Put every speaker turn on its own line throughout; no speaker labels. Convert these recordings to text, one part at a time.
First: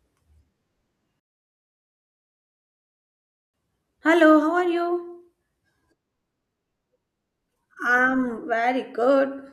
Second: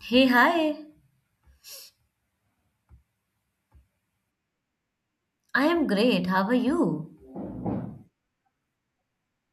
Hey, hi.
Hello, how are you?
I am great. How are you?
I'm very good.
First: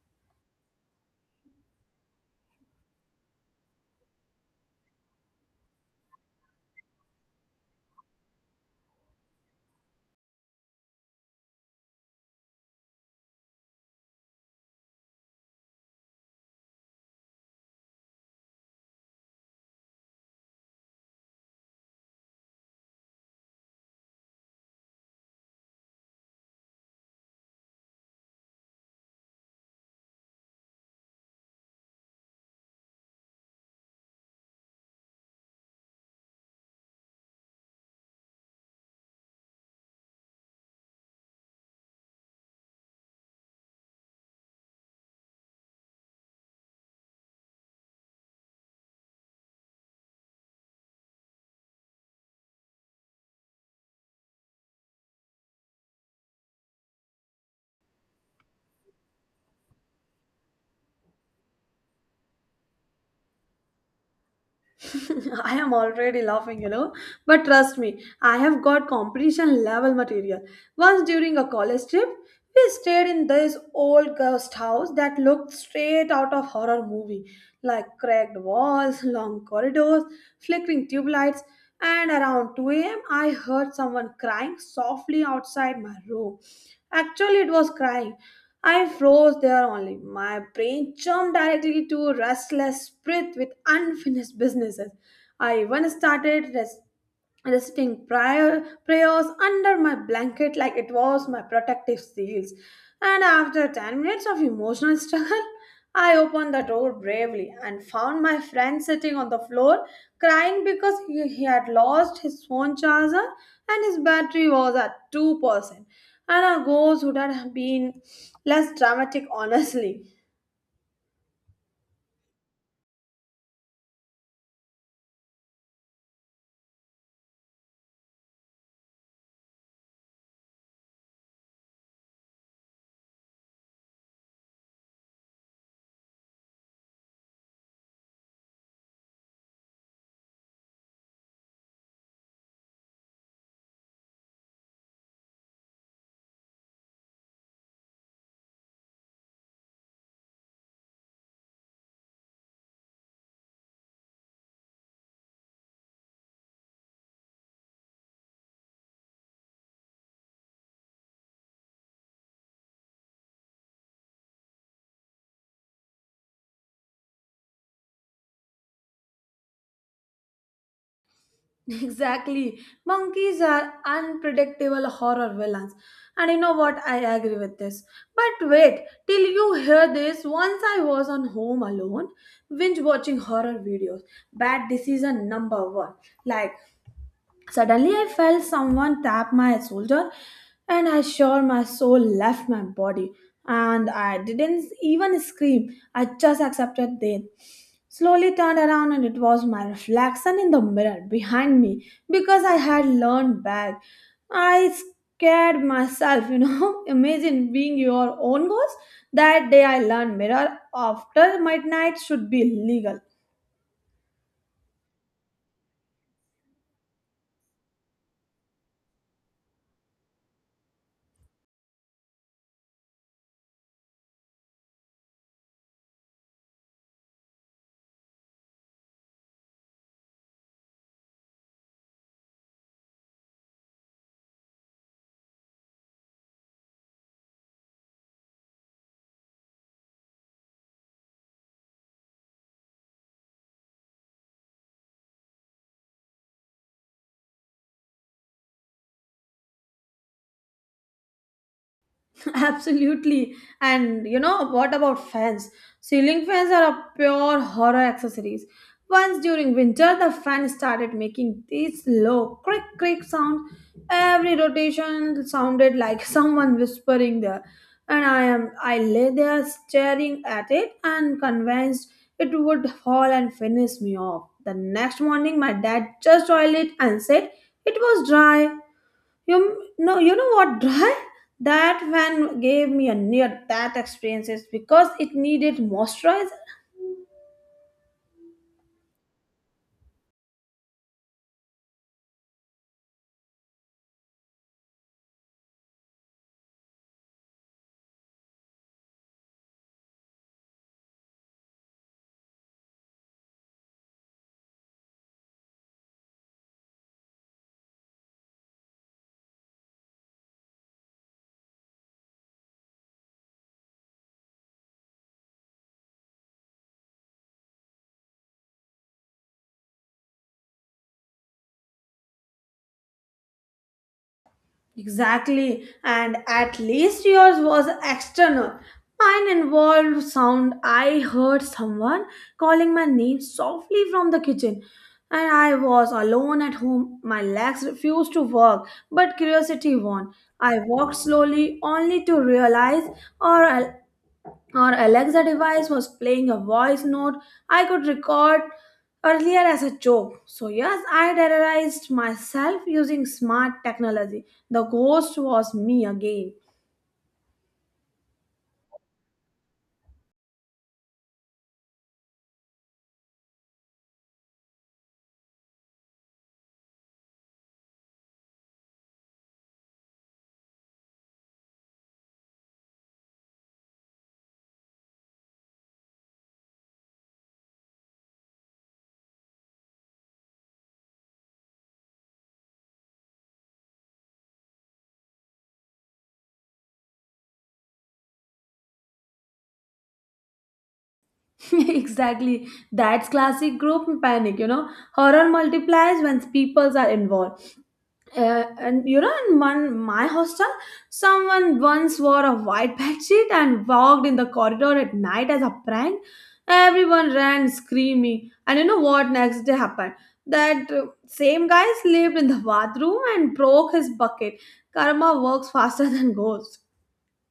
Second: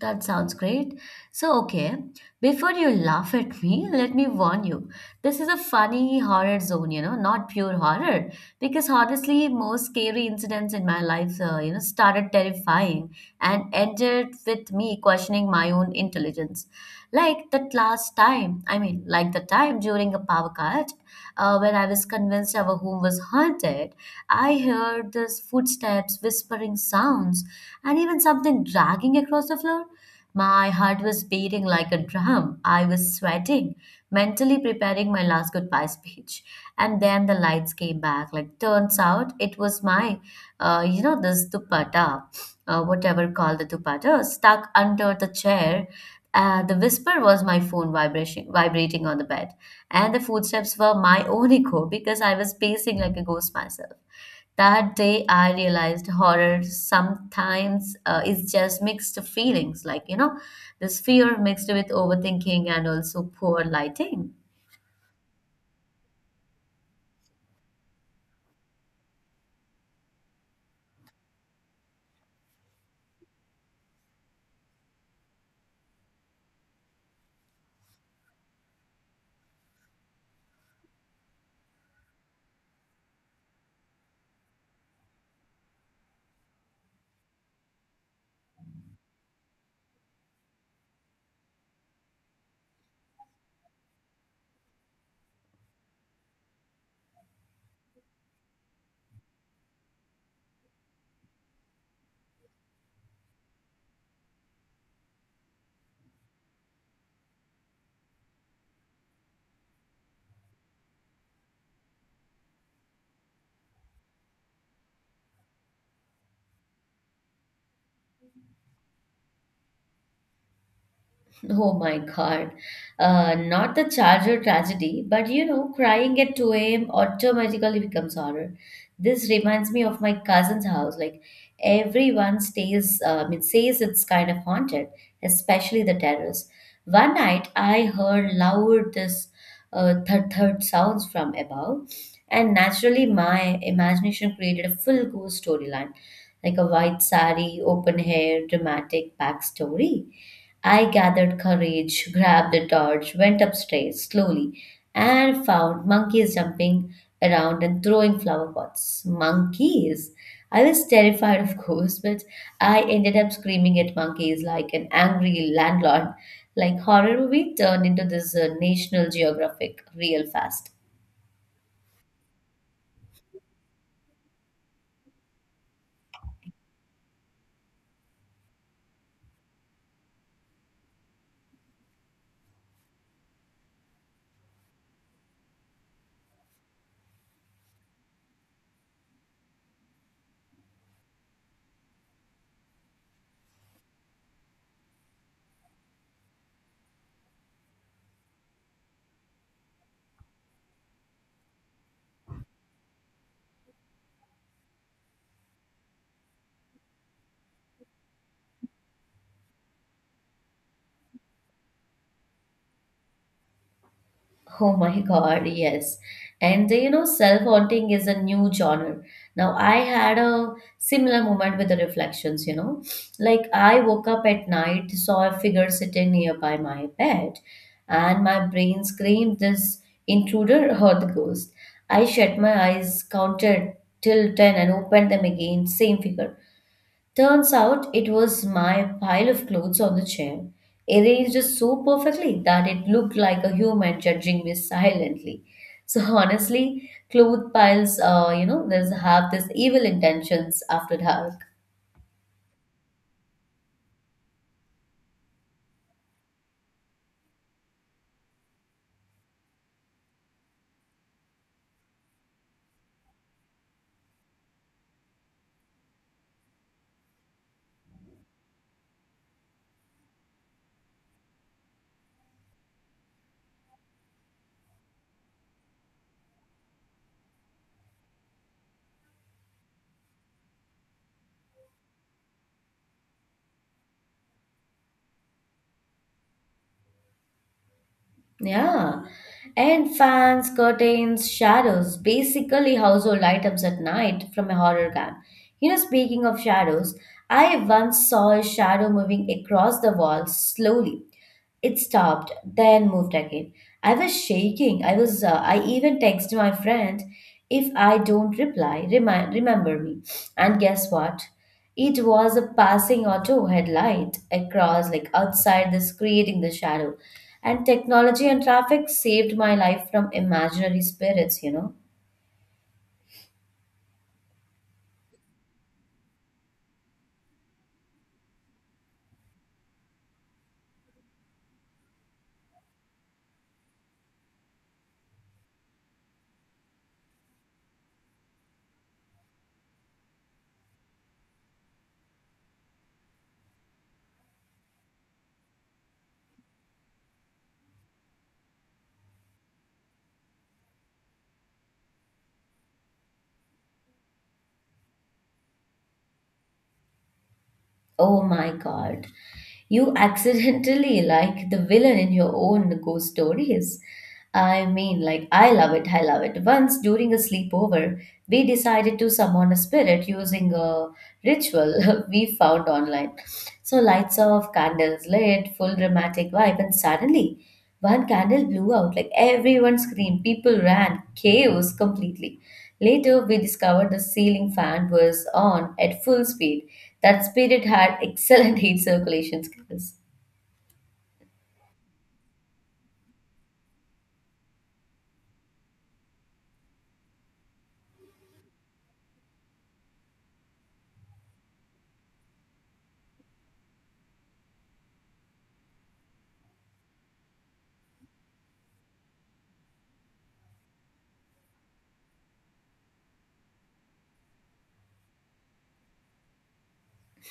That sounds great. So, okay, before you laugh at me, let me warn you. This is a funny horror zone, you know, not pure horror. Because honestly, most scary incidents in my life, you know, started terrifying and ended with me questioning my own intelligence. Like that last time, I mean, like the time during a power cut, when I was convinced our home was haunted, I heard these footsteps, whispering sounds, and even something dragging across the floor. My heart was beating like a drum. I was sweating, mentally preparing my last goodbye speech. And then the lights came back. Like, turns out it was my, you know, this dupatta, whatever called the dupatta, stuck under the chair. The whisper was my phone vibration, vibrating on the bed. And the footsteps were my own echo because I was pacing like a ghost myself. That day, I realized horror sometimes is just mixed feelings, like, you know, this fear mixed with overthinking and also poor lighting.
I am already laughing, you know. But trust me, I have got competition level material. Once during a college trip, we stayed in this old ghost house that looked straight out of horror movie, like cracked walls, long corridors, flickering tube lights, and around 2 a.m. I heard someone crying softly outside my room. Actually, it was crying. I froze there only. My brain jumped directly to restless spirit with unfinished businesses. I even reciting prior prayers under my blanket like it was my protective seals. And after 10 minutes of emotional struggle, I opened the door bravely and found my friend sitting on the floor crying because he had lost his phone charger and his battery was at 2%. And our goals would have been less dramatic, honestly.
Oh my God. Not the charger tragedy, but you know, crying at 2 a.m. automatically becomes horror. This reminds me of my cousin's house. Like everyone stays, I mean, says it's kind of haunted, especially the terrace. One night, I heard loud this thud thud sounds from above, and naturally, my imagination created a full ghost storyline, like a white sari, open hair, dramatic backstory. I gathered courage, grabbed a torch, went upstairs slowly, and found monkeys jumping around and throwing flower pots. Monkeys? I was terrified, of course, but I ended up screaming at monkeys like an angry landlord. Like horror movie turned into this National Geographic real fast.
Exactly. Monkeys are unpredictable horror villains. And you know what? I agree with this. But wait, till you hear this, once I was on home alone, binge watching horror videos. Bad decision number one. Like, Suddenly, I felt someone tap my shoulder, and I sure my soul left my body. And I didn't even scream, I just accepted it. Slowly turned around, and it was my reflection in the mirror behind me because I had learned back. I scared myself, you know. Imagine being your own ghost. That day, I learned mirror after midnight should be legal.
Oh my God, yes. And the, you know, self-haunting is a new genre. Now, I had a similar moment with the reflections, you know. Like, I woke up at night, saw a figure sitting nearby my bed, and my brain screamed, "This intruder or the ghost." I shut my eyes, counted till 10, and opened them again, same figure. Turns out it was my pile of clothes on the chair, arranged so perfectly that it looked like a human judging me silently. So honestly, cloth piles, you know, there's have this evil intentions after dark.
Absolutely. And you know, what about fans? Ceiling fans are a pure horror accessories. Once during winter, the fan started making this low crick crick sound. Every rotation sounded like someone whispering there. And I lay there staring at it and convinced it would fall and finish me off. The next morning my dad just oiled it and said it was dry you know what, dry? That van gave me a near that experience because it needed moisturizer.
Yeah. And fans, curtains, shadows, basically household items at night from a horror game. You know, speaking of shadows, I once saw a shadow moving across the wall slowly. It stopped, then moved again. I was shaking. I was. I even texted my friend, "If I don't reply, remember me." And guess what? It was a passing auto headlight across, like outside this, creating the shadow. And technology and traffic saved my life from imaginary spirits. You know.
Exactly, and at least yours was external. Mine involved sound. I heard someone calling my name softly from the kitchen, and I was alone at home. My legs refused to work, but curiosity won. I walked slowly, only to realize or our Alexa device was playing a voice note I could record earlier as a joke. So, yes, I terrorized myself using smart technology. The ghost was me again.
Oh my god. You accidentally like the villain in your own ghost stories. I mean, like, I love it. Once during a sleepover, we decided to summon a spirit using a ritual we found online. So, lights off, candles lit, full dramatic vibe, and suddenly one candle blew out, like everyone screamed, people ran, chaos completely. Later, we discovered the ceiling fan was on at full speed. That spirit had excellent heat circulation skills.
Exactly. That's classic group panic, you know. Horror multiplies when people are involved. And you know, in one my hostel, someone once wore a white bedsheet and walked in the corridor at night as a prank. Everyone ran screaming, and you know what next day happened? That same guy slept in the bathroom and broke his bucket. Karma works faster than ghosts.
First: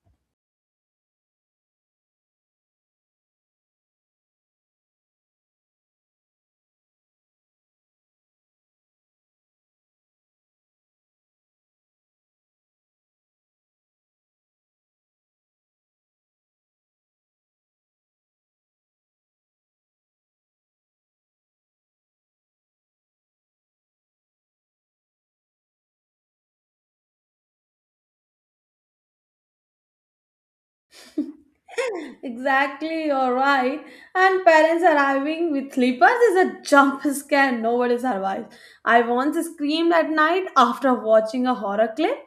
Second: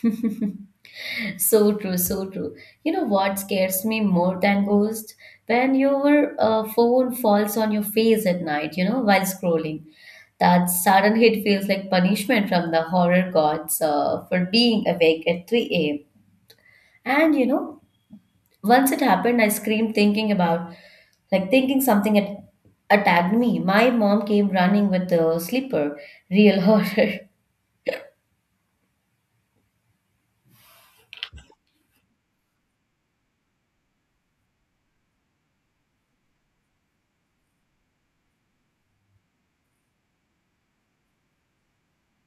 So true, so true. You know what scares me more than ghosts? When your phone falls on your face at night, you know, while scrolling. That sudden hit feels like punishment from the horror gods for being awake at 3 a.m. And you know, once it happened, I screamed thinking about, like thinking something had attacked me. My mom came running with the slipper, real horror.
Exactly, you're right. And parents arriving with slippers is a jump scare nobody survives. I once screamed at night after watching a horror clip,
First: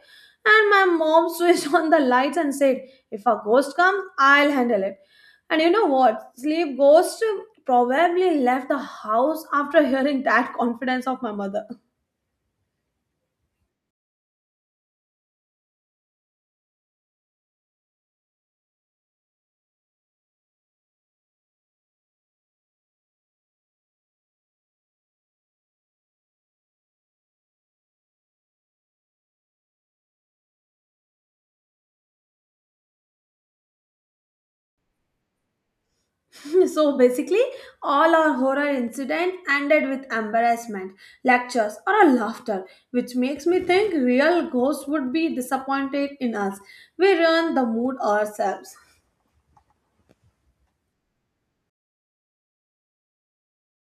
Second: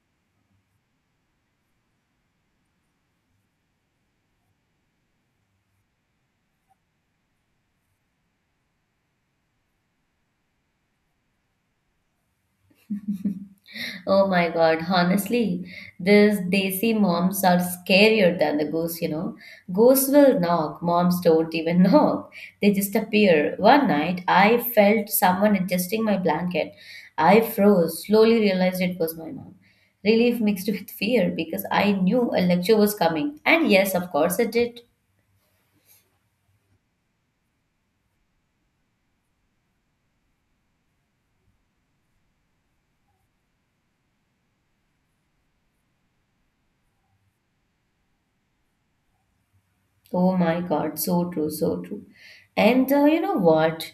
and my mom switched on the lights and said, "If a ghost comes, I'll handle it." And you know what? Sleep ghost probably left the house after hearing that confidence of my mother.
Oh my God, honestly, these desi moms are scarier than the ghosts, you know. Ghosts will knock, moms don't even knock. They just appear. One night, I felt someone adjusting my blanket. I froze, slowly realized it was my mom. Relief mixed with fear because I knew a lecture was coming. And yes, of course, it did.
So basically, all our horror incident ended with embarrassment, lectures, or a laughter, which makes me think real ghosts would be disappointed in us. We ruin the mood ourselves.
Oh my God, so true, so true. And you know what?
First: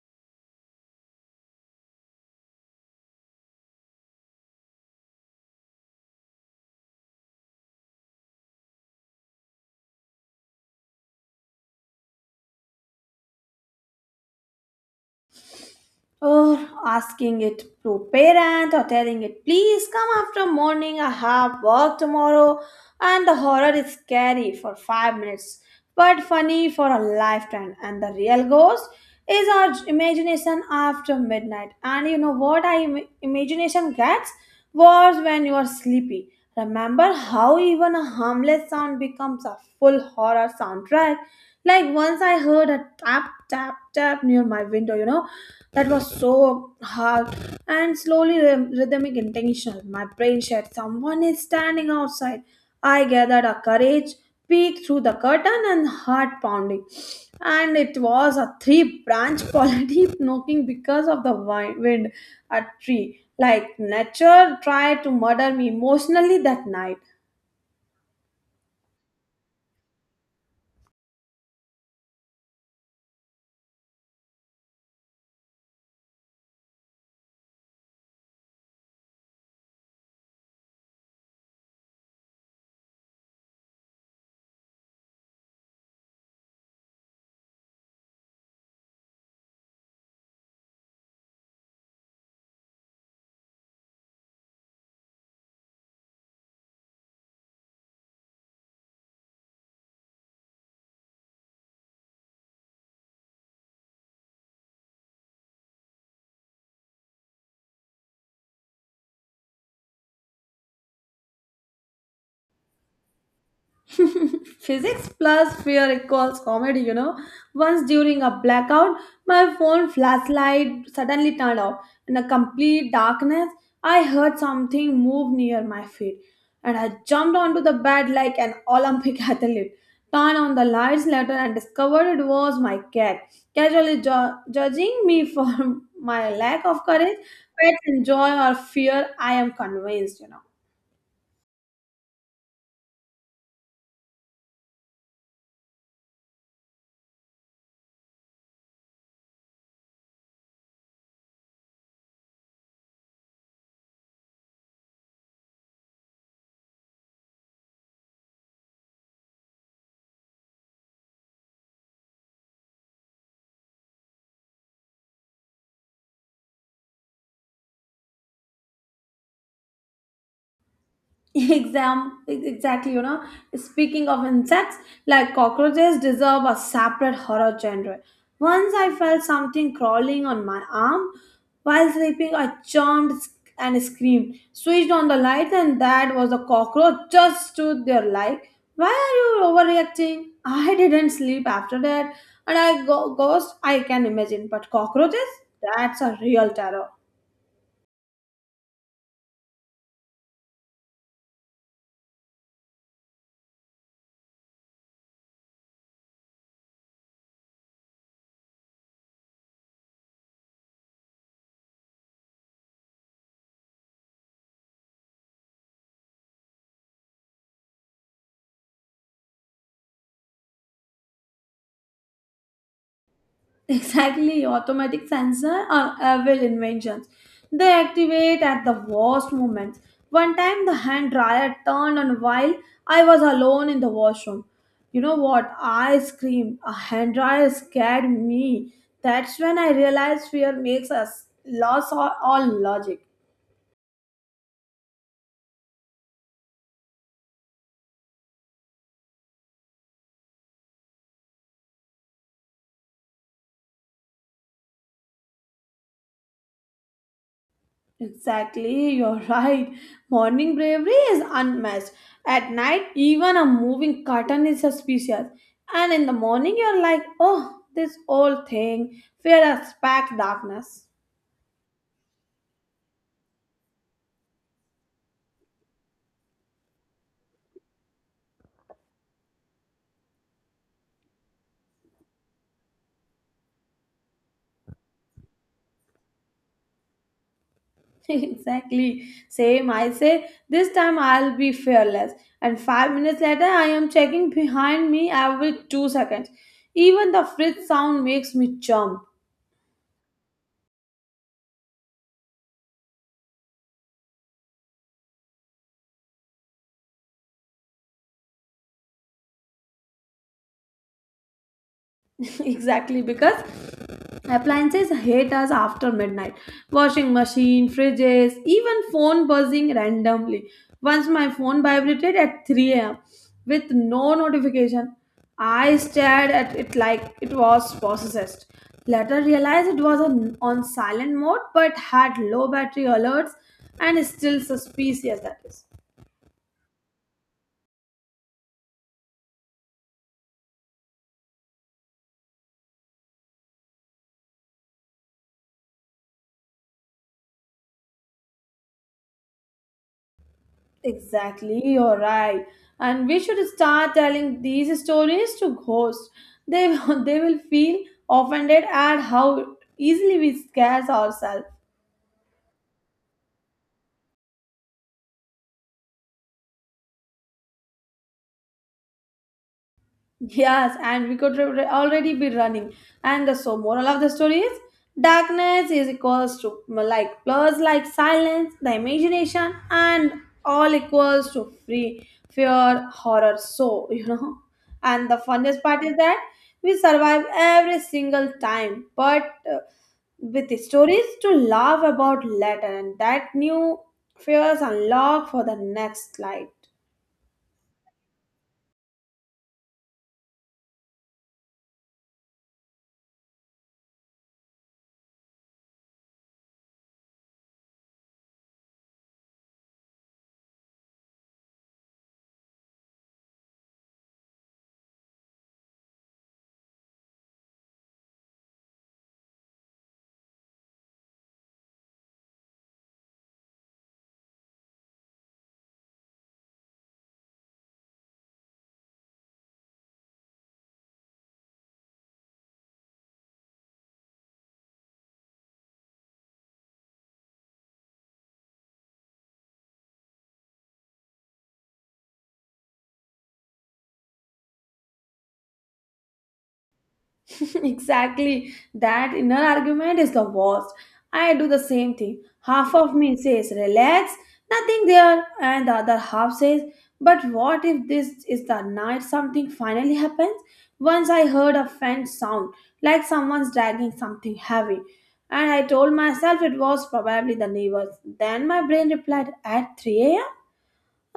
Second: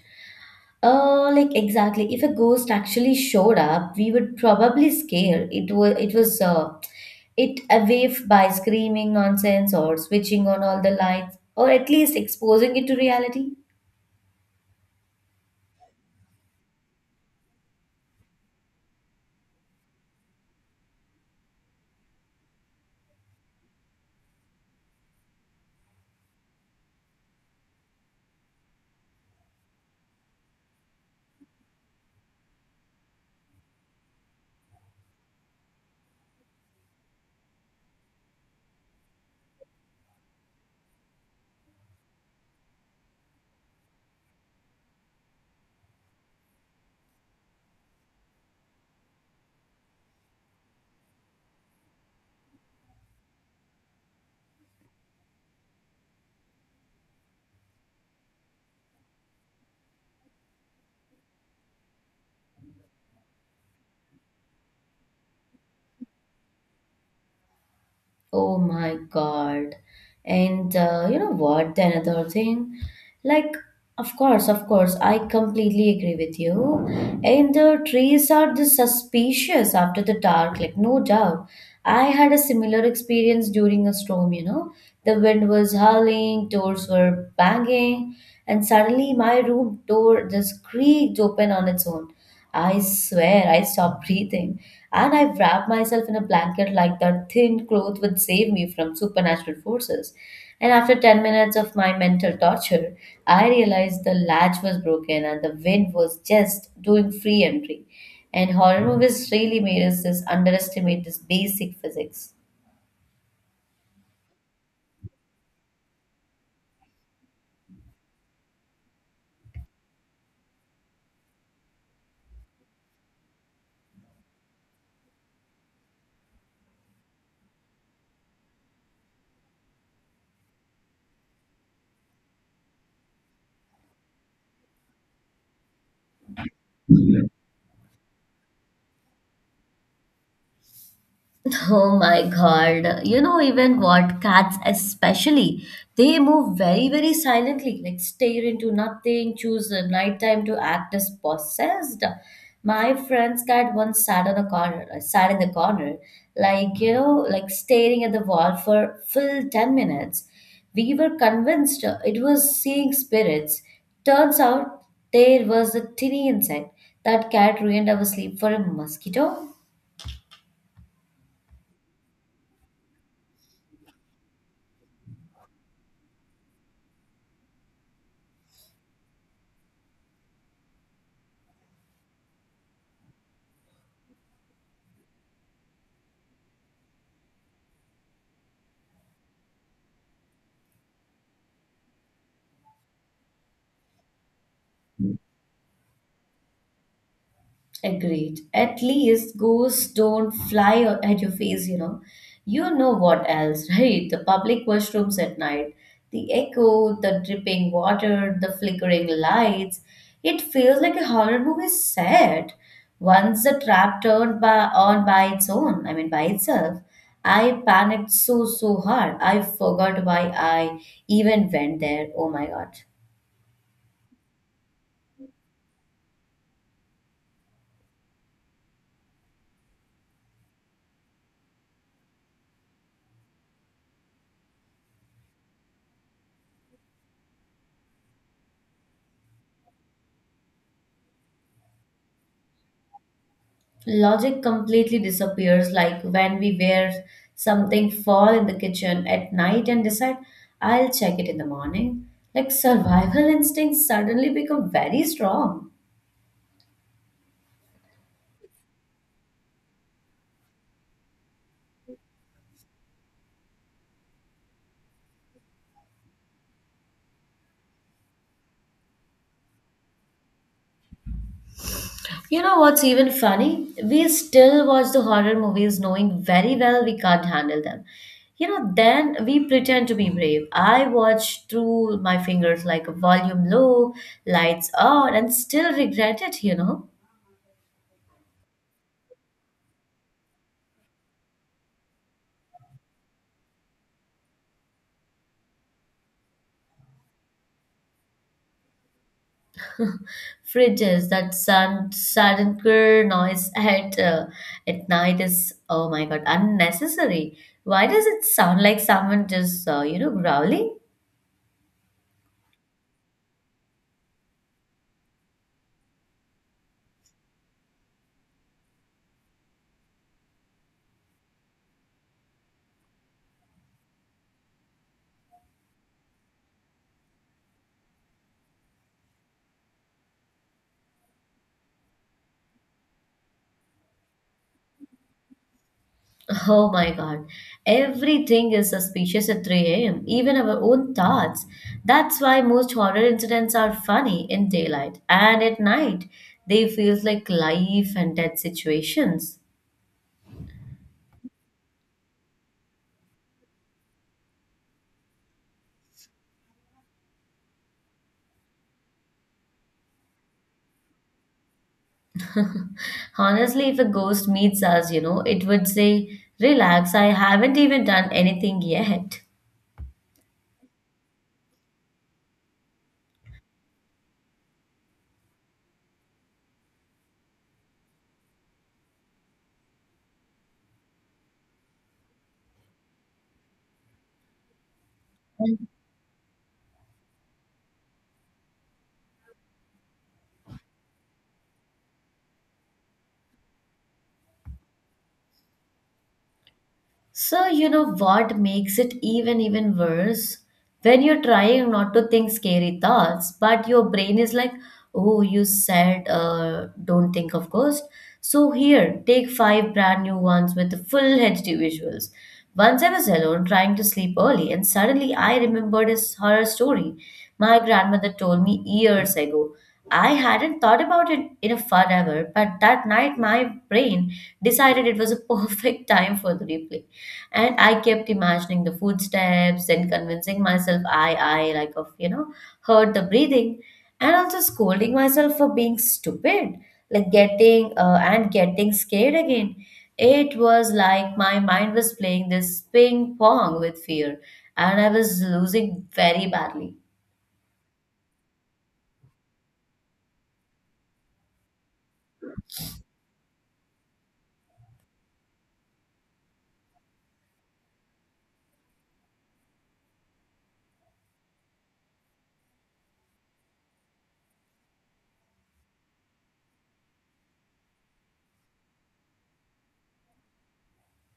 Like exactly. If a ghost actually showed up, we would probably scare. It away by screaming nonsense or switching on all the lights or at least exposing it to reality.
Or asking it to parent or telling it please come after morning, I have work tomorrow. And the horror is scary for 5 minutes but funny for a lifetime. And the real ghost is our imagination after midnight. And you know what, our imagination gets wars when you are sleepy. Remember how even a harmless sound becomes a full horror soundtrack? Like once I heard a tap, tap, tap near my window, you know, that was so hard and slowly rhythmic intentional. My brain said, someone is standing outside. I gathered a courage, peeked through the curtain, and heart pounding. And it was a three branch polyp knocking because of the wind a tree. Like nature tried to murder me emotionally that night.
Oh my God. And you know what? The another thing, like, of course, I completely agree with you. And the trees are just suspicious after the dark, like, no doubt. I had a similar experience during a storm, you know. The wind was howling, doors were banging, and suddenly my room door just creaked open on its own. I swear I stopped breathing. And I've wrapped myself in a blanket like that thin cloth would save me from supernatural forces. And after 10 minutes of my mental torture, I realized the latch was broken and the wind was just doing free entry. And horror movies really made us just underestimate this basic physics.
Physics plus fear equals comedy, you know. Once during a blackout, my phone flashlight suddenly turned off. In a complete darkness, I heard something move near my feet, and I jumped onto the bed like an Olympic athlete. Turned on the lights later and discovered it was my cat, casually judging me for my lack of courage. Pets enjoy or fear, I am convinced, you know.
Oh my God. You know, even what cats especially, they move very, very silently, like stare into nothing, choose the nighttime to act as possessed. My friend's cat once sat in the corner, like, you know, like staring at the wall for full 10 minutes. We were convinced it was seeing spirits. Turns out there was a tiny insect. That cat ruined our sleep for a mosquito.
Exactly, you know, speaking of insects, like cockroaches deserve a separate horror genre. Once I felt something crawling on my arm while sleeping. I jumped, sc- and screamed, switched on the light, and that was a cockroach just stood there like why are you overreacting. I didn't sleep after that. And I go ghost I can imagine, but cockroaches, that's a real terror.
Agreed. At least ghosts don't at your face, you know. You know what else, right? The public washrooms at night, the echo, the dripping water, the flickering lights. It feels like a horror movie set. Once the trap on by its own, I mean by itself, I panicked so, so hard. I forgot why I even went there. Oh my God.
Exactly, automatic sensor are evil inventions. They activate at the worst moments. One time the hand dryer turned on while I was alone in the washroom. You know what? I screamed. A hand dryer scared me. That's when I realized fear makes us lose all logic.
Logic completely disappears, like when we wear something fall in the kitchen at night and decide, I'll check it in the morning. Like survival instincts suddenly become very strong.
Exactly, you're right. Morning bravery is unmatched. At night, even a moving curtain is suspicious. And in the morning, you're like, oh, this old thing, fear has packed darkness.
You know what's even funny? We still watch the horror movies knowing very well we can't handle them. You know, then we pretend to be brave. I watch through my fingers like volume low, lights on, and still regret it, you know.
Exactly. Same, I say, this time I'll be fearless. And 5 minutes later, I am checking behind me every 2 seconds. Even the fridge sound makes me jump.
Fridges that sand saddenker noise at night is oh my god unnecessary. Why does it sound like someone just you know growling.
Exactly, because appliances hate us after midnight. Washing machine, fridges, even phone buzzing randomly. Once my phone vibrated at 3 a.m. with no notification. I stared at it like it was possessed. Later realized it was on silent mode but had low battery alerts and still suspicious that is.
Oh my god, everything is suspicious at 3 a.m, even our own thoughts. That's why most horror incidents are funny in daylight, and at night they feel like life and death situations.
Exactly, you're right. And we should start telling these stories to ghosts. They, they will feel offended at how easily we scare ourselves.
Honestly, if a ghost meets us, you know, it would say, "Relax, I haven't even done anything yet."
Yes, and we could already be running. And the so moral of the story is darkness is equals to like plus like silence, the imagination, and all equals to free fear, horror. So you know, and the funniest part is that we survive every single time, but uh, with the stories to laugh about later, and that new fears unlock for the next life.
So, you know what makes it even worse? When you're trying not to think scary thoughts, but your brain is like, "Oh, you said don't think of ghost. So here, take five brand new ones with the full HD visuals." Once I was alone trying to sleep early, and suddenly I remembered a horror story my grandmother told me years ago. I hadn't thought about it in a forever, but that night my brain decided it was a perfect time for the replay. And I kept imagining the footsteps and convincing myself I like of you know heard the breathing, and also scolding myself for being stupid, like getting scared again. It was like my mind was playing this ping pong with fear, and I was losing very badly.
Exactly. That inner argument is the worst. I do the same thing. Half of me says, relax, nothing there. And the other half says, but what if this is the night something finally happens? Once I heard a faint sound, like someone's dragging something heavy. And I told myself it was probably the neighbors. Then my brain replied, at 3 a.m.?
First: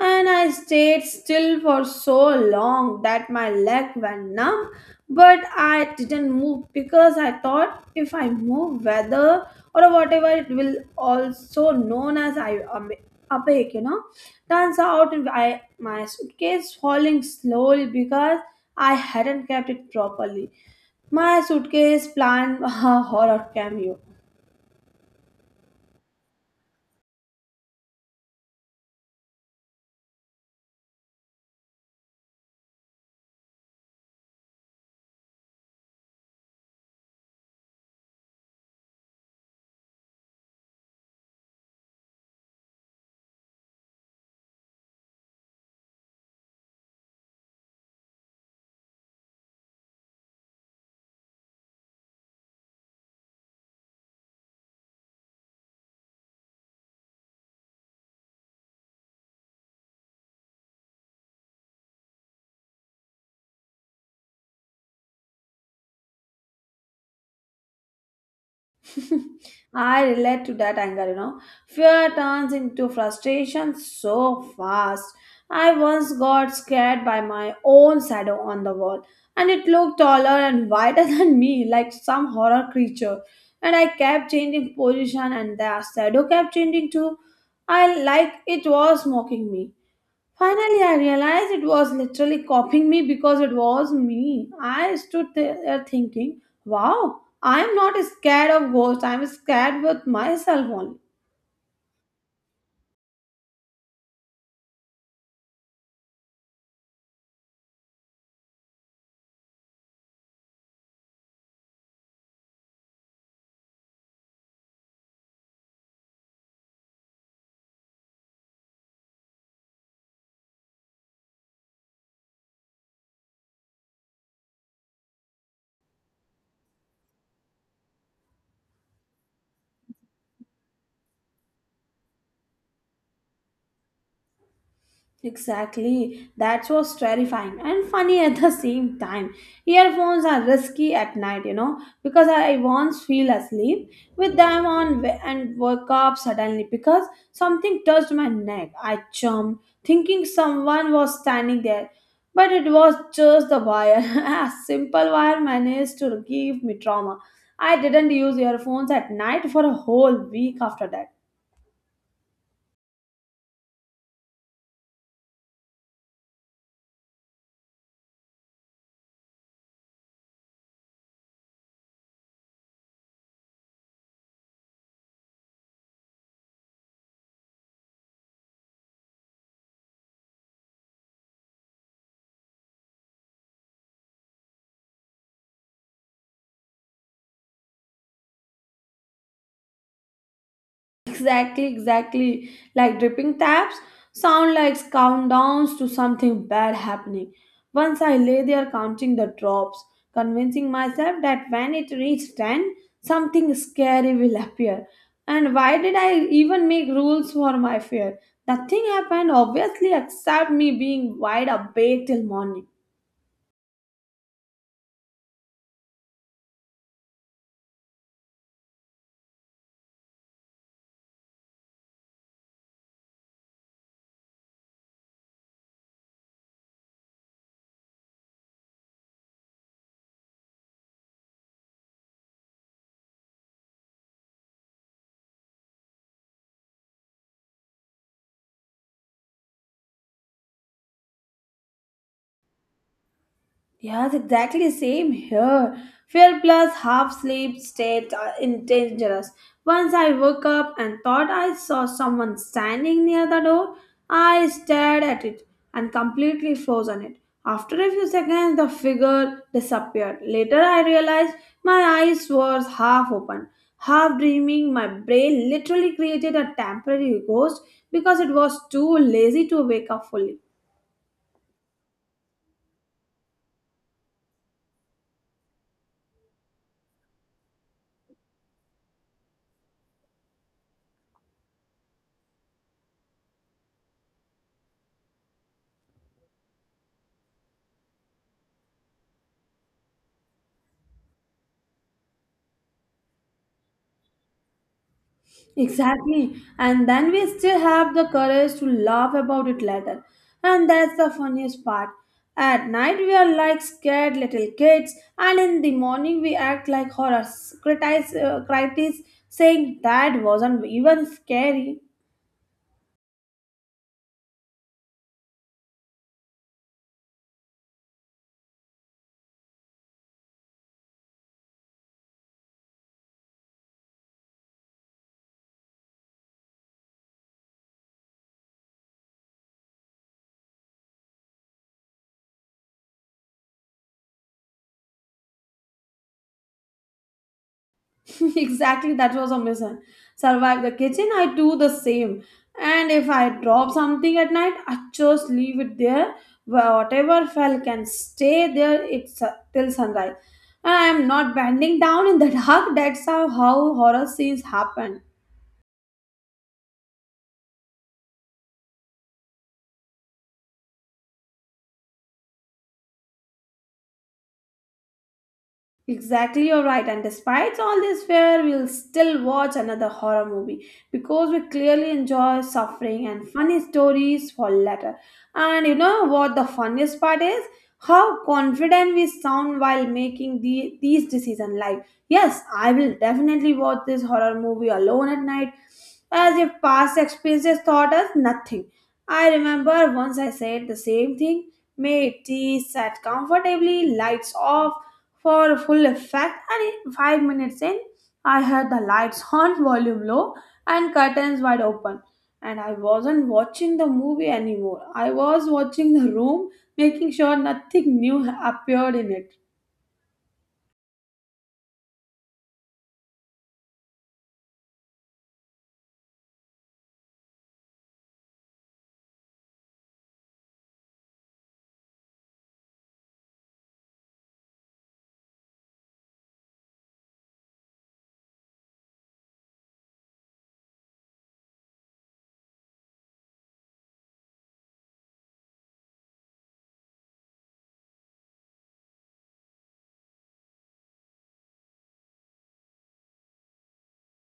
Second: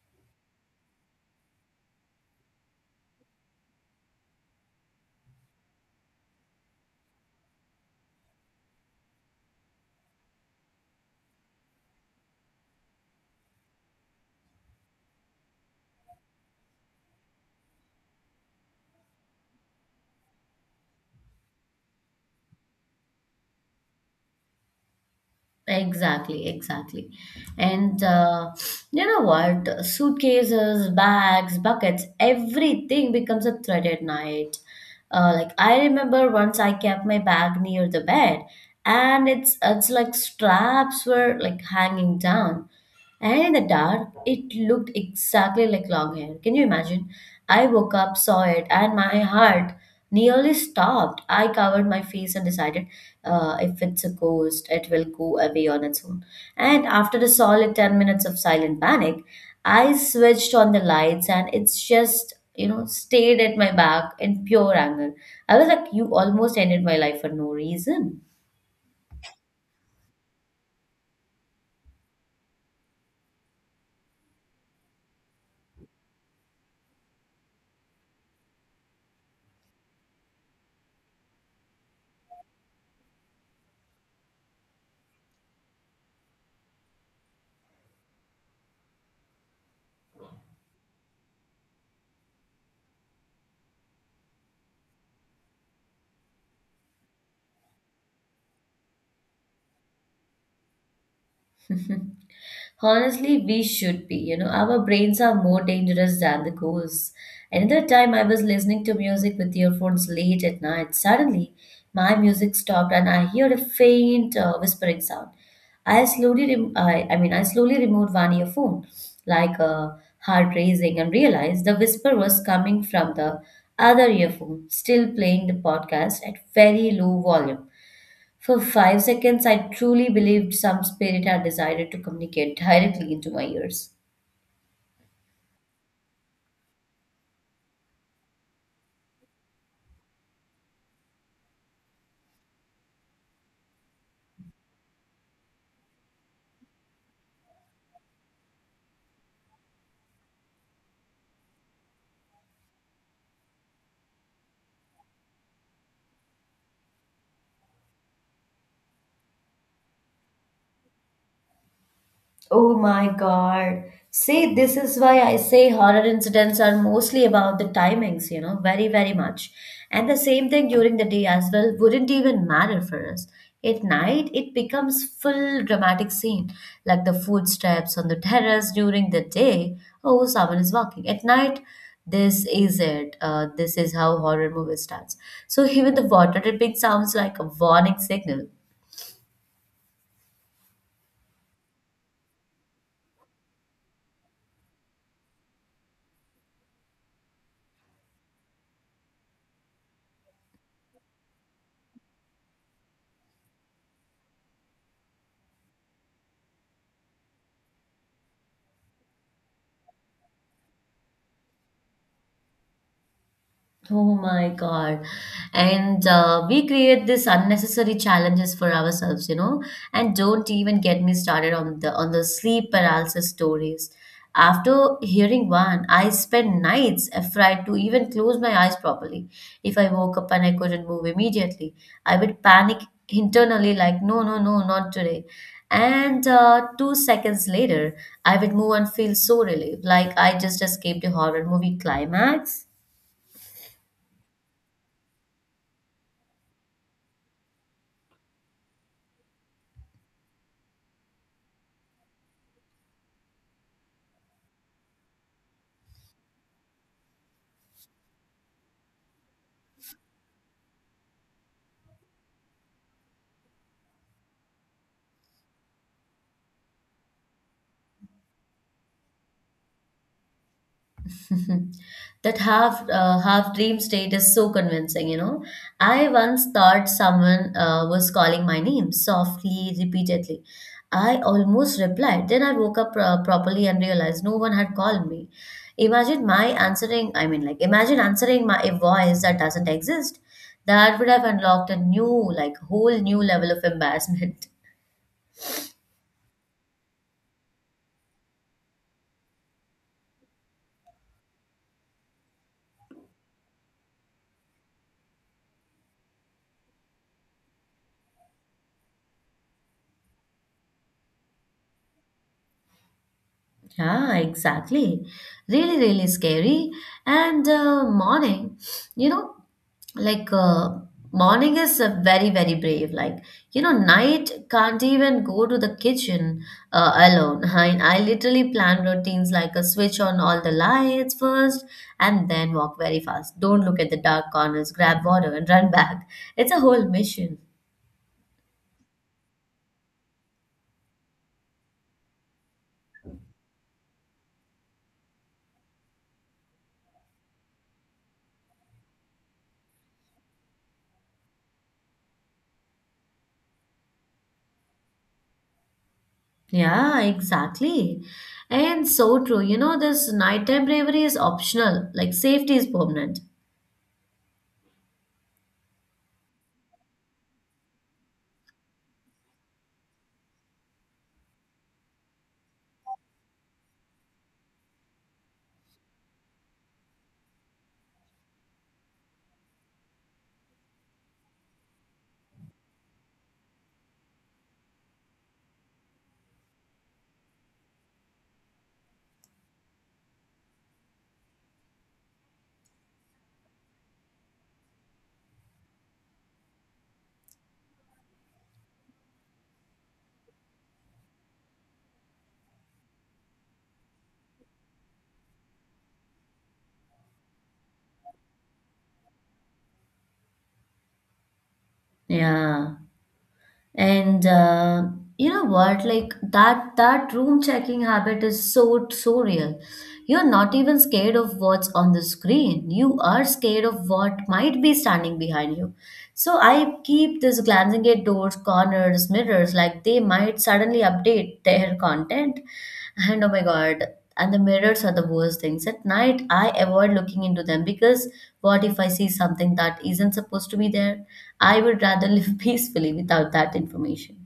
And I stayed still for so long that my leg went numb, but I didn't move because I thought if I move, whether or whatever it will also known as I awake, you know. Turns out I my suitcase falling slowly because I hadn't kept it properly. My suitcase planned a horror cameo.
Exactly, exactly. And you know what? Suitcases, bags, buckets, everything becomes a threat at night. Like I remember once I kept my bag near the bed, and it's like straps were like hanging down. And in the dark, it looked exactly like long hair. Can you imagine? I woke up, saw it, and my heart nearly stopped. I covered my face and decided if it's a ghost, it will go away on its own. And after a solid 10 minutes of silent panic, I switched on the lights and it's just, you know, stayed at my back in pure anger. I was like, you almost ended my life for no reason.
I relate to that anger, you know. Fear turns into frustration so fast. I once got scared by my own shadow on the wall, and it looked taller and wider than me, like some horror creature. And I kept changing position, and the shadow kept changing too. I like it was mocking me. Finally, I realized it was literally copying me because it was me. I stood there thinking, wow, I'm not scared of ghosts, I'm scared with myself only.
Honestly, we should be. You know, our brains are more dangerous than the goals. Another time, I was listening to music with earphones late at night. Suddenly, my music stopped and I heard a faint whispering sound. I slowly, rem- I mean, I slowly removed one earphone, like heart racing, and realized the whisper was coming from the other earphone, still playing the podcast at very low volume. For 5 seconds, I truly believed some spirit had decided to communicate directly into my ears.
Exactly. That was terrifying and funny at the same time. Earphones are risky at night, you know, because I once feel asleep with them on and woke up suddenly because something touched my neck. I jumped, thinking someone was standing there, but it was just the wire. A simple wire managed to give me trauma. I didn't use earphones at night for a whole week after that.
Oh my God. See, this is why I say horror incidents are mostly about the timings, you know, very, very much. And the same thing during the day as well wouldn't even matter for us. At night, it becomes full dramatic scene, like the footsteps on the terrace during the day. Oh, someone is walking. At night, this is it. This is how horror movie starts. So even the water dripping sounds like a warning signal.
Exactly, exactly. Like dripping taps sound like countdowns to something bad happening. Once I lay there counting the drops, convincing myself that when it reached 10, something scary will appear. And why did I even make rules for my fear? Nothing happened, obviously, except me being wide awake till morning.
Oh my God. And we create this unnecessary challenges for ourselves, you know. And don't even get me started on the sleep paralysis stories. After hearing one, I spent nights afraid to even close my eyes properly. If I woke up and I couldn't move immediately, I would panic internally like, no, no, no, not today. And two seconds later, I would move and feel so relieved, like I just escaped a horror movie climax.
Yes, exactly same here. Fear plus half sleep state are in dangerous. Once I woke up and thought I saw someone standing near the door. I stared at it and completely froze on it. After a few seconds, the figure disappeared. Later, I realized my eyes were half open, half dreaming. My brain literally created a temporary ghost because it was too lazy to wake up fully.
That half half dream state is so convincing, you know. I once thought someone was calling my name softly, repeatedly. I almost replied, then I woke up properly and realized no one had called me. Imagine my answering i mean like imagine answering my a voice that doesn't exist. That would have unlocked a new like whole new level of embarrassment.
Exactly. And then we still have the courage to laugh about it later. And that's the funniest part. At night, we are like scared little kids, and in the morning, we act like horrors, critics, critics saying that wasn't even scary.
Yeah, exactly. Really, really scary. And morning, you know, like morning is very, very brave. Like, you know, night can't even go to the kitchen alone. I literally plan routines, like a switch on all the lights first and then walk very fast. Don't look at the dark corners, grab water and run back. It's a whole mission.
Exactly, that was a mission. Survive the kitchen. I do the same. And if I drop something at night, I just leave it there. Whatever fell can stay there it's till sunrise. And I am not bending down in the dark. That's how horror scenes happen.
Yeah, exactly. And so true. You know, this nighttime bravery is optional, like safety is permanent.
Exactly, you're right. And despite all this fear, we'll still watch another horror movie because we clearly enjoy suffering and funny stories for later. And you know what the funniest part is? How confident we sound while making these decisions. Like, yes, I will definitely watch this horror movie alone at night, as if past experiences taught us nothing. I remember once I said the same thing. Made tea, sat comfortably, lights off for full effect, and in 5 minutes in, I had the lights on, volume low, and curtains wide open. And I wasn't watching the movie anymore. I was watching the room, making sure nothing new appeared in it.
Yeah. And you know what? Like that room checking habit is so, so real. You're not even scared of what's on the screen. You are scared of what might be standing behind you. So I keep this glancing at doors, corners, mirrors, like they might suddenly update their content. And oh my God, and the mirrors are the worst things at night. I avoid looking into them because what if I see something that isn't supposed to be there? I would rather live peacefully without that information.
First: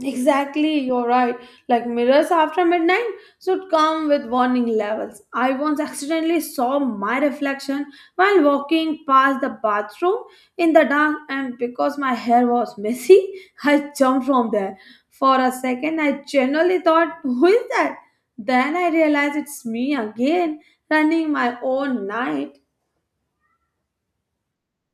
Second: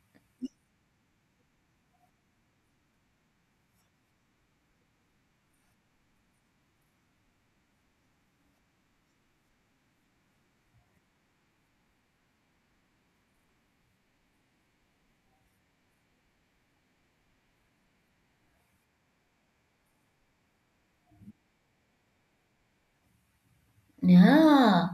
Exactly, you're right. Like mirrors after midnight should come with warning levels. I once accidentally saw my reflection while walking past the bathroom in the dark, and because my hair was messy, I jumped from there. For a second, I genuinely thought, "Who is that?" Then I realized it's me again, running my own night.
Yeah,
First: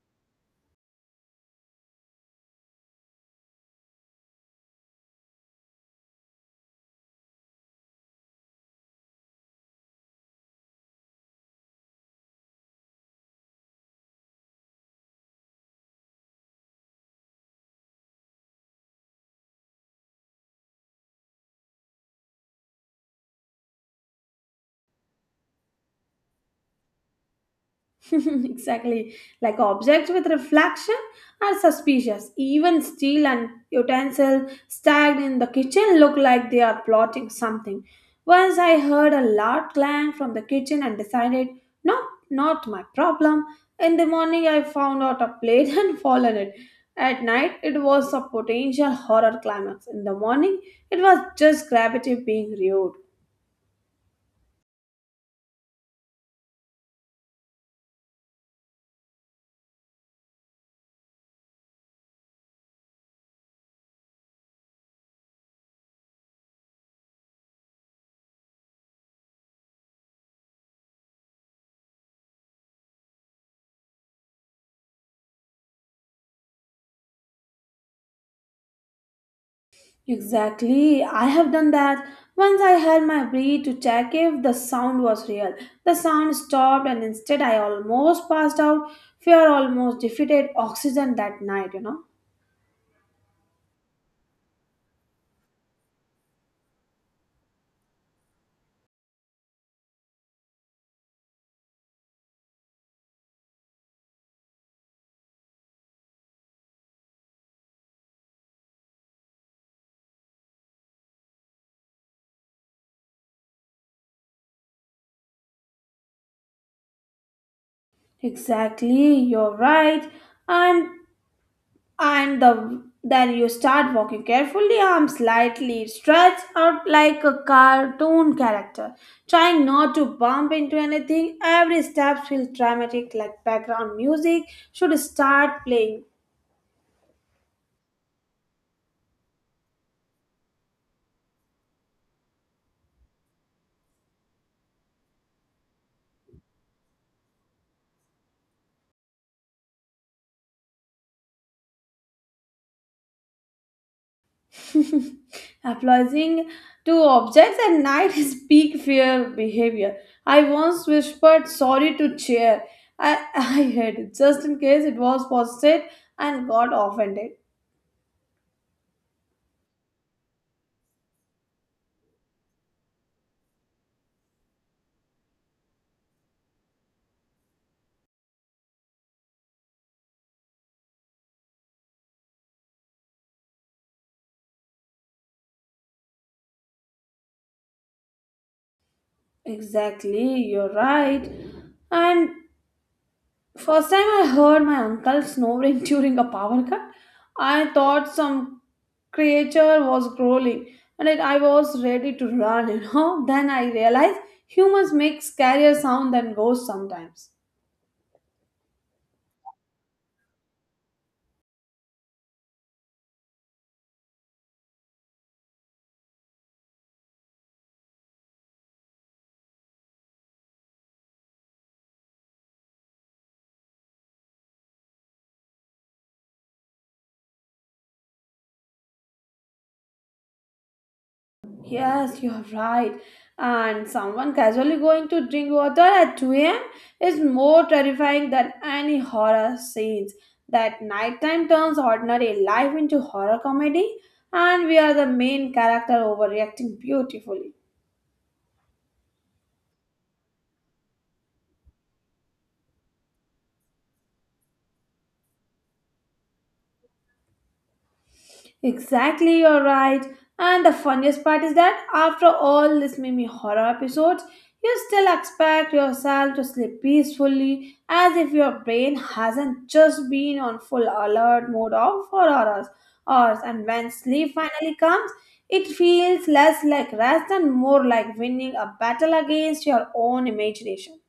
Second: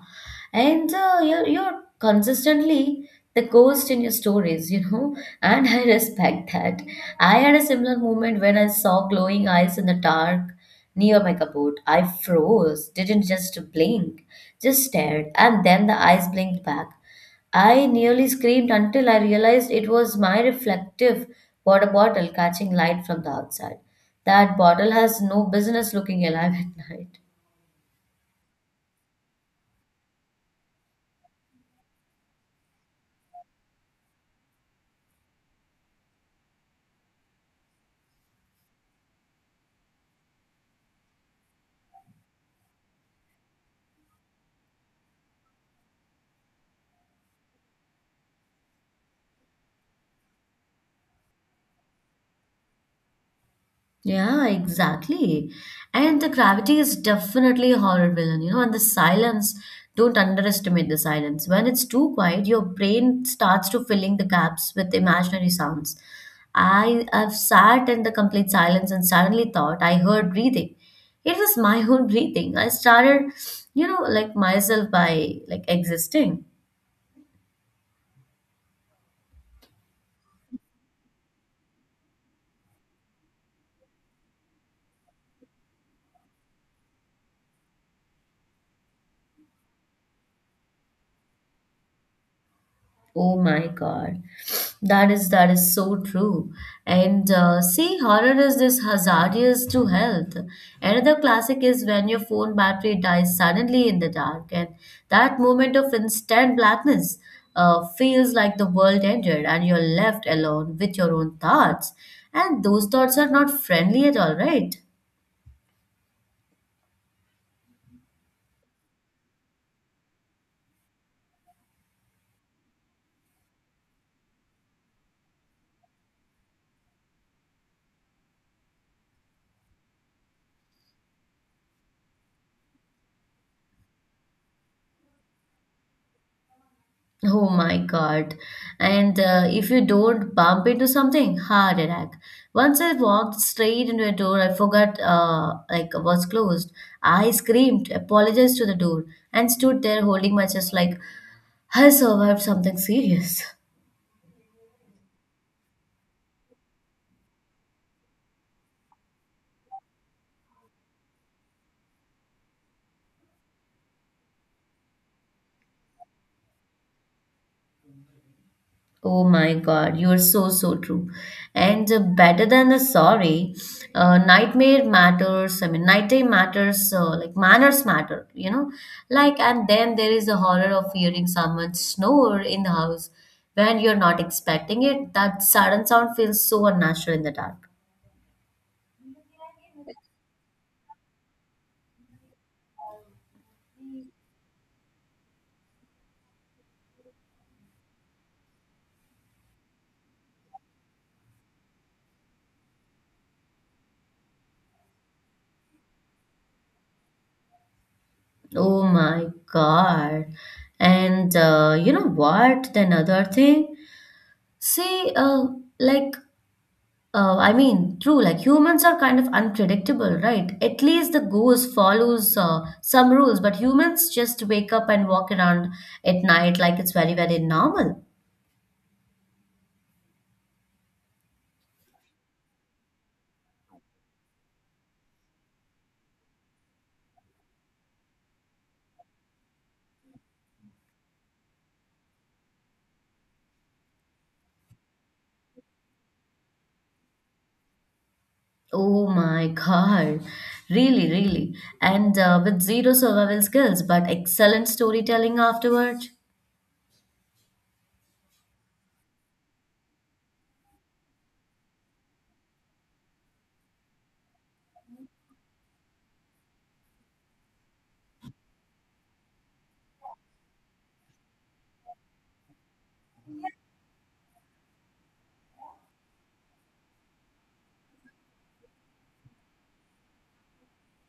and you're consistently the ghost in your stories, you know, and I respect that. I had a similar moment when I saw glowing eyes in the dark near my cupboard. I froze, didn't just blink, just stared, and then the eyes blinked back. I nearly screamed until I realized it was my reflective water bottle catching light from the outside. That bottle has no business looking alive at night.
Exactly. Like objects with reflection are suspicious. Even steel and utensils stacked in the kitchen look like they are plotting something. Once I heard a loud clang from the kitchen and decided, no, not my problem. In the morning, I found out a plate and fallen it. At night, it was a potential horror climax. In the morning, it was just gravity being rude.
Yeah, exactly. And the gravity is definitely a horror villain, you know, and the silence, don't underestimate the silence. When it's too quiet, your brain starts to filling the gaps with imaginary sounds. I have sat in the complete silence and suddenly thought I heard breathing. It was my own breathing. I started, you know, like myself by like existing.
Exactly. I have done that. Once I held my breath to check if the sound was real. The sound stopped, and instead, I almost passed out. Fear almost defeated oxygen that night, you know.
Oh my God. That is so true. And see, horror is this hazardous to health. Another classic is when your phone battery dies suddenly in the dark, and that moment of instant blackness feels like the world ended, and you're left alone with your own thoughts. And those thoughts are not friendly at all, right?
Exactly. You're right. And then you start walking carefully, arms slightly stretched out like a cartoon character, trying not to bump into anything. Every step feels dramatic, like background music should start playing.
Oh my God. And if you don't bump into something, heart attack. Once I walked straight into a door I forgot was closed. I screamed, apologized to the door, and stood there holding my chest like I survived something serious.
Applausion to objects at night is peak fear behavior. I once whispered sorry to chair. I hid it just in case it was posted and got offended.
Oh my God, you're so, so true. And better than the sorry, nightmare matters. I mean, nighttime matters, like manners matter, you know? Like, and then there is the horror of hearing someone snore in the house when you're not expecting it. That sudden sound feels so unnatural in the dark.
Exactly, you're right. And first time I heard my uncle snoring during a power cut, I thought some creature was growling and it, I was ready to run, you know. Then I realized humans make scarier sound than ghosts sometimes.
Oh my God. And you know what? The another thing, see, like true, like humans are kind of unpredictable, right? At least the goose follows some rules, but humans just wake up and walk around at night like it's very, very normal.
Yes, you're right. And someone casually going to drink water at 2 a.m. is more terrifying than any horror scenes. That nighttime turns ordinary life into horror comedy, and we are the main character overreacting beautifully.
Oh my God. Really, really. And with zero survival skills, but excellent storytelling afterward.
Exactly, you're right. And the funniest part is that after all these mimi horror episodes, you still expect yourself to sleep peacefully as if your brain hasn't just been on full alert mode of for hours. And when sleep finally comes, it feels less like rest and more like winning a battle against your own imagination.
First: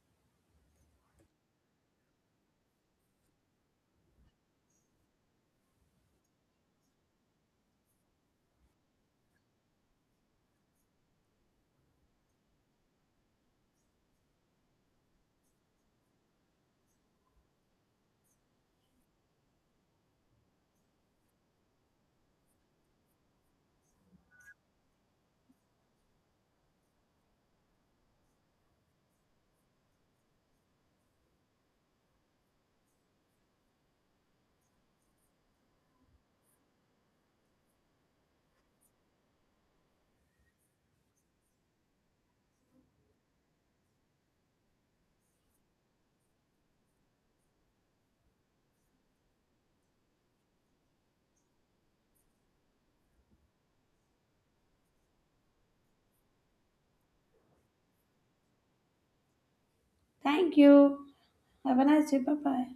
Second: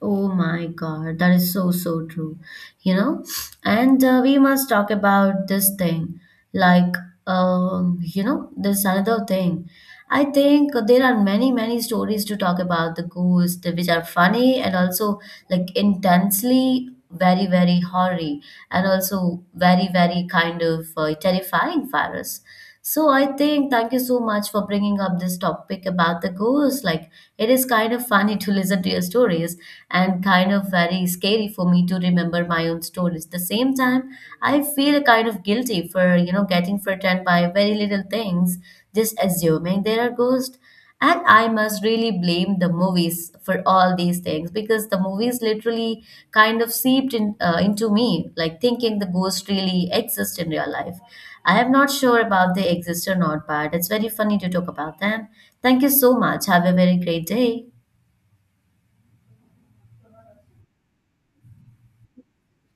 Oh my God, that is so, so true. You know, and we must talk about this thing. Like, you know, there's another thing. I think there are many, many stories to talk about the ghost, which are funny and also like intensely very, very horry and also very, very kind of terrifying for us. So I think thank you so much for bringing up this topic about the ghosts. Like it is kind of funny to listen to your stories and kind of very scary for me to remember my own stories. At the same time, I feel kind of guilty for, you know, getting frightened by very little things, just assuming there are ghosts. And I must really blame the movies for all these things because the movies literally kind of seeped in, into me, like thinking the ghost really exists in real life. I am not sure about they exist or not, but it's very funny to talk about them. Thank you so much. Have a very great day.
Thank you. Have a nice day. Bye bye.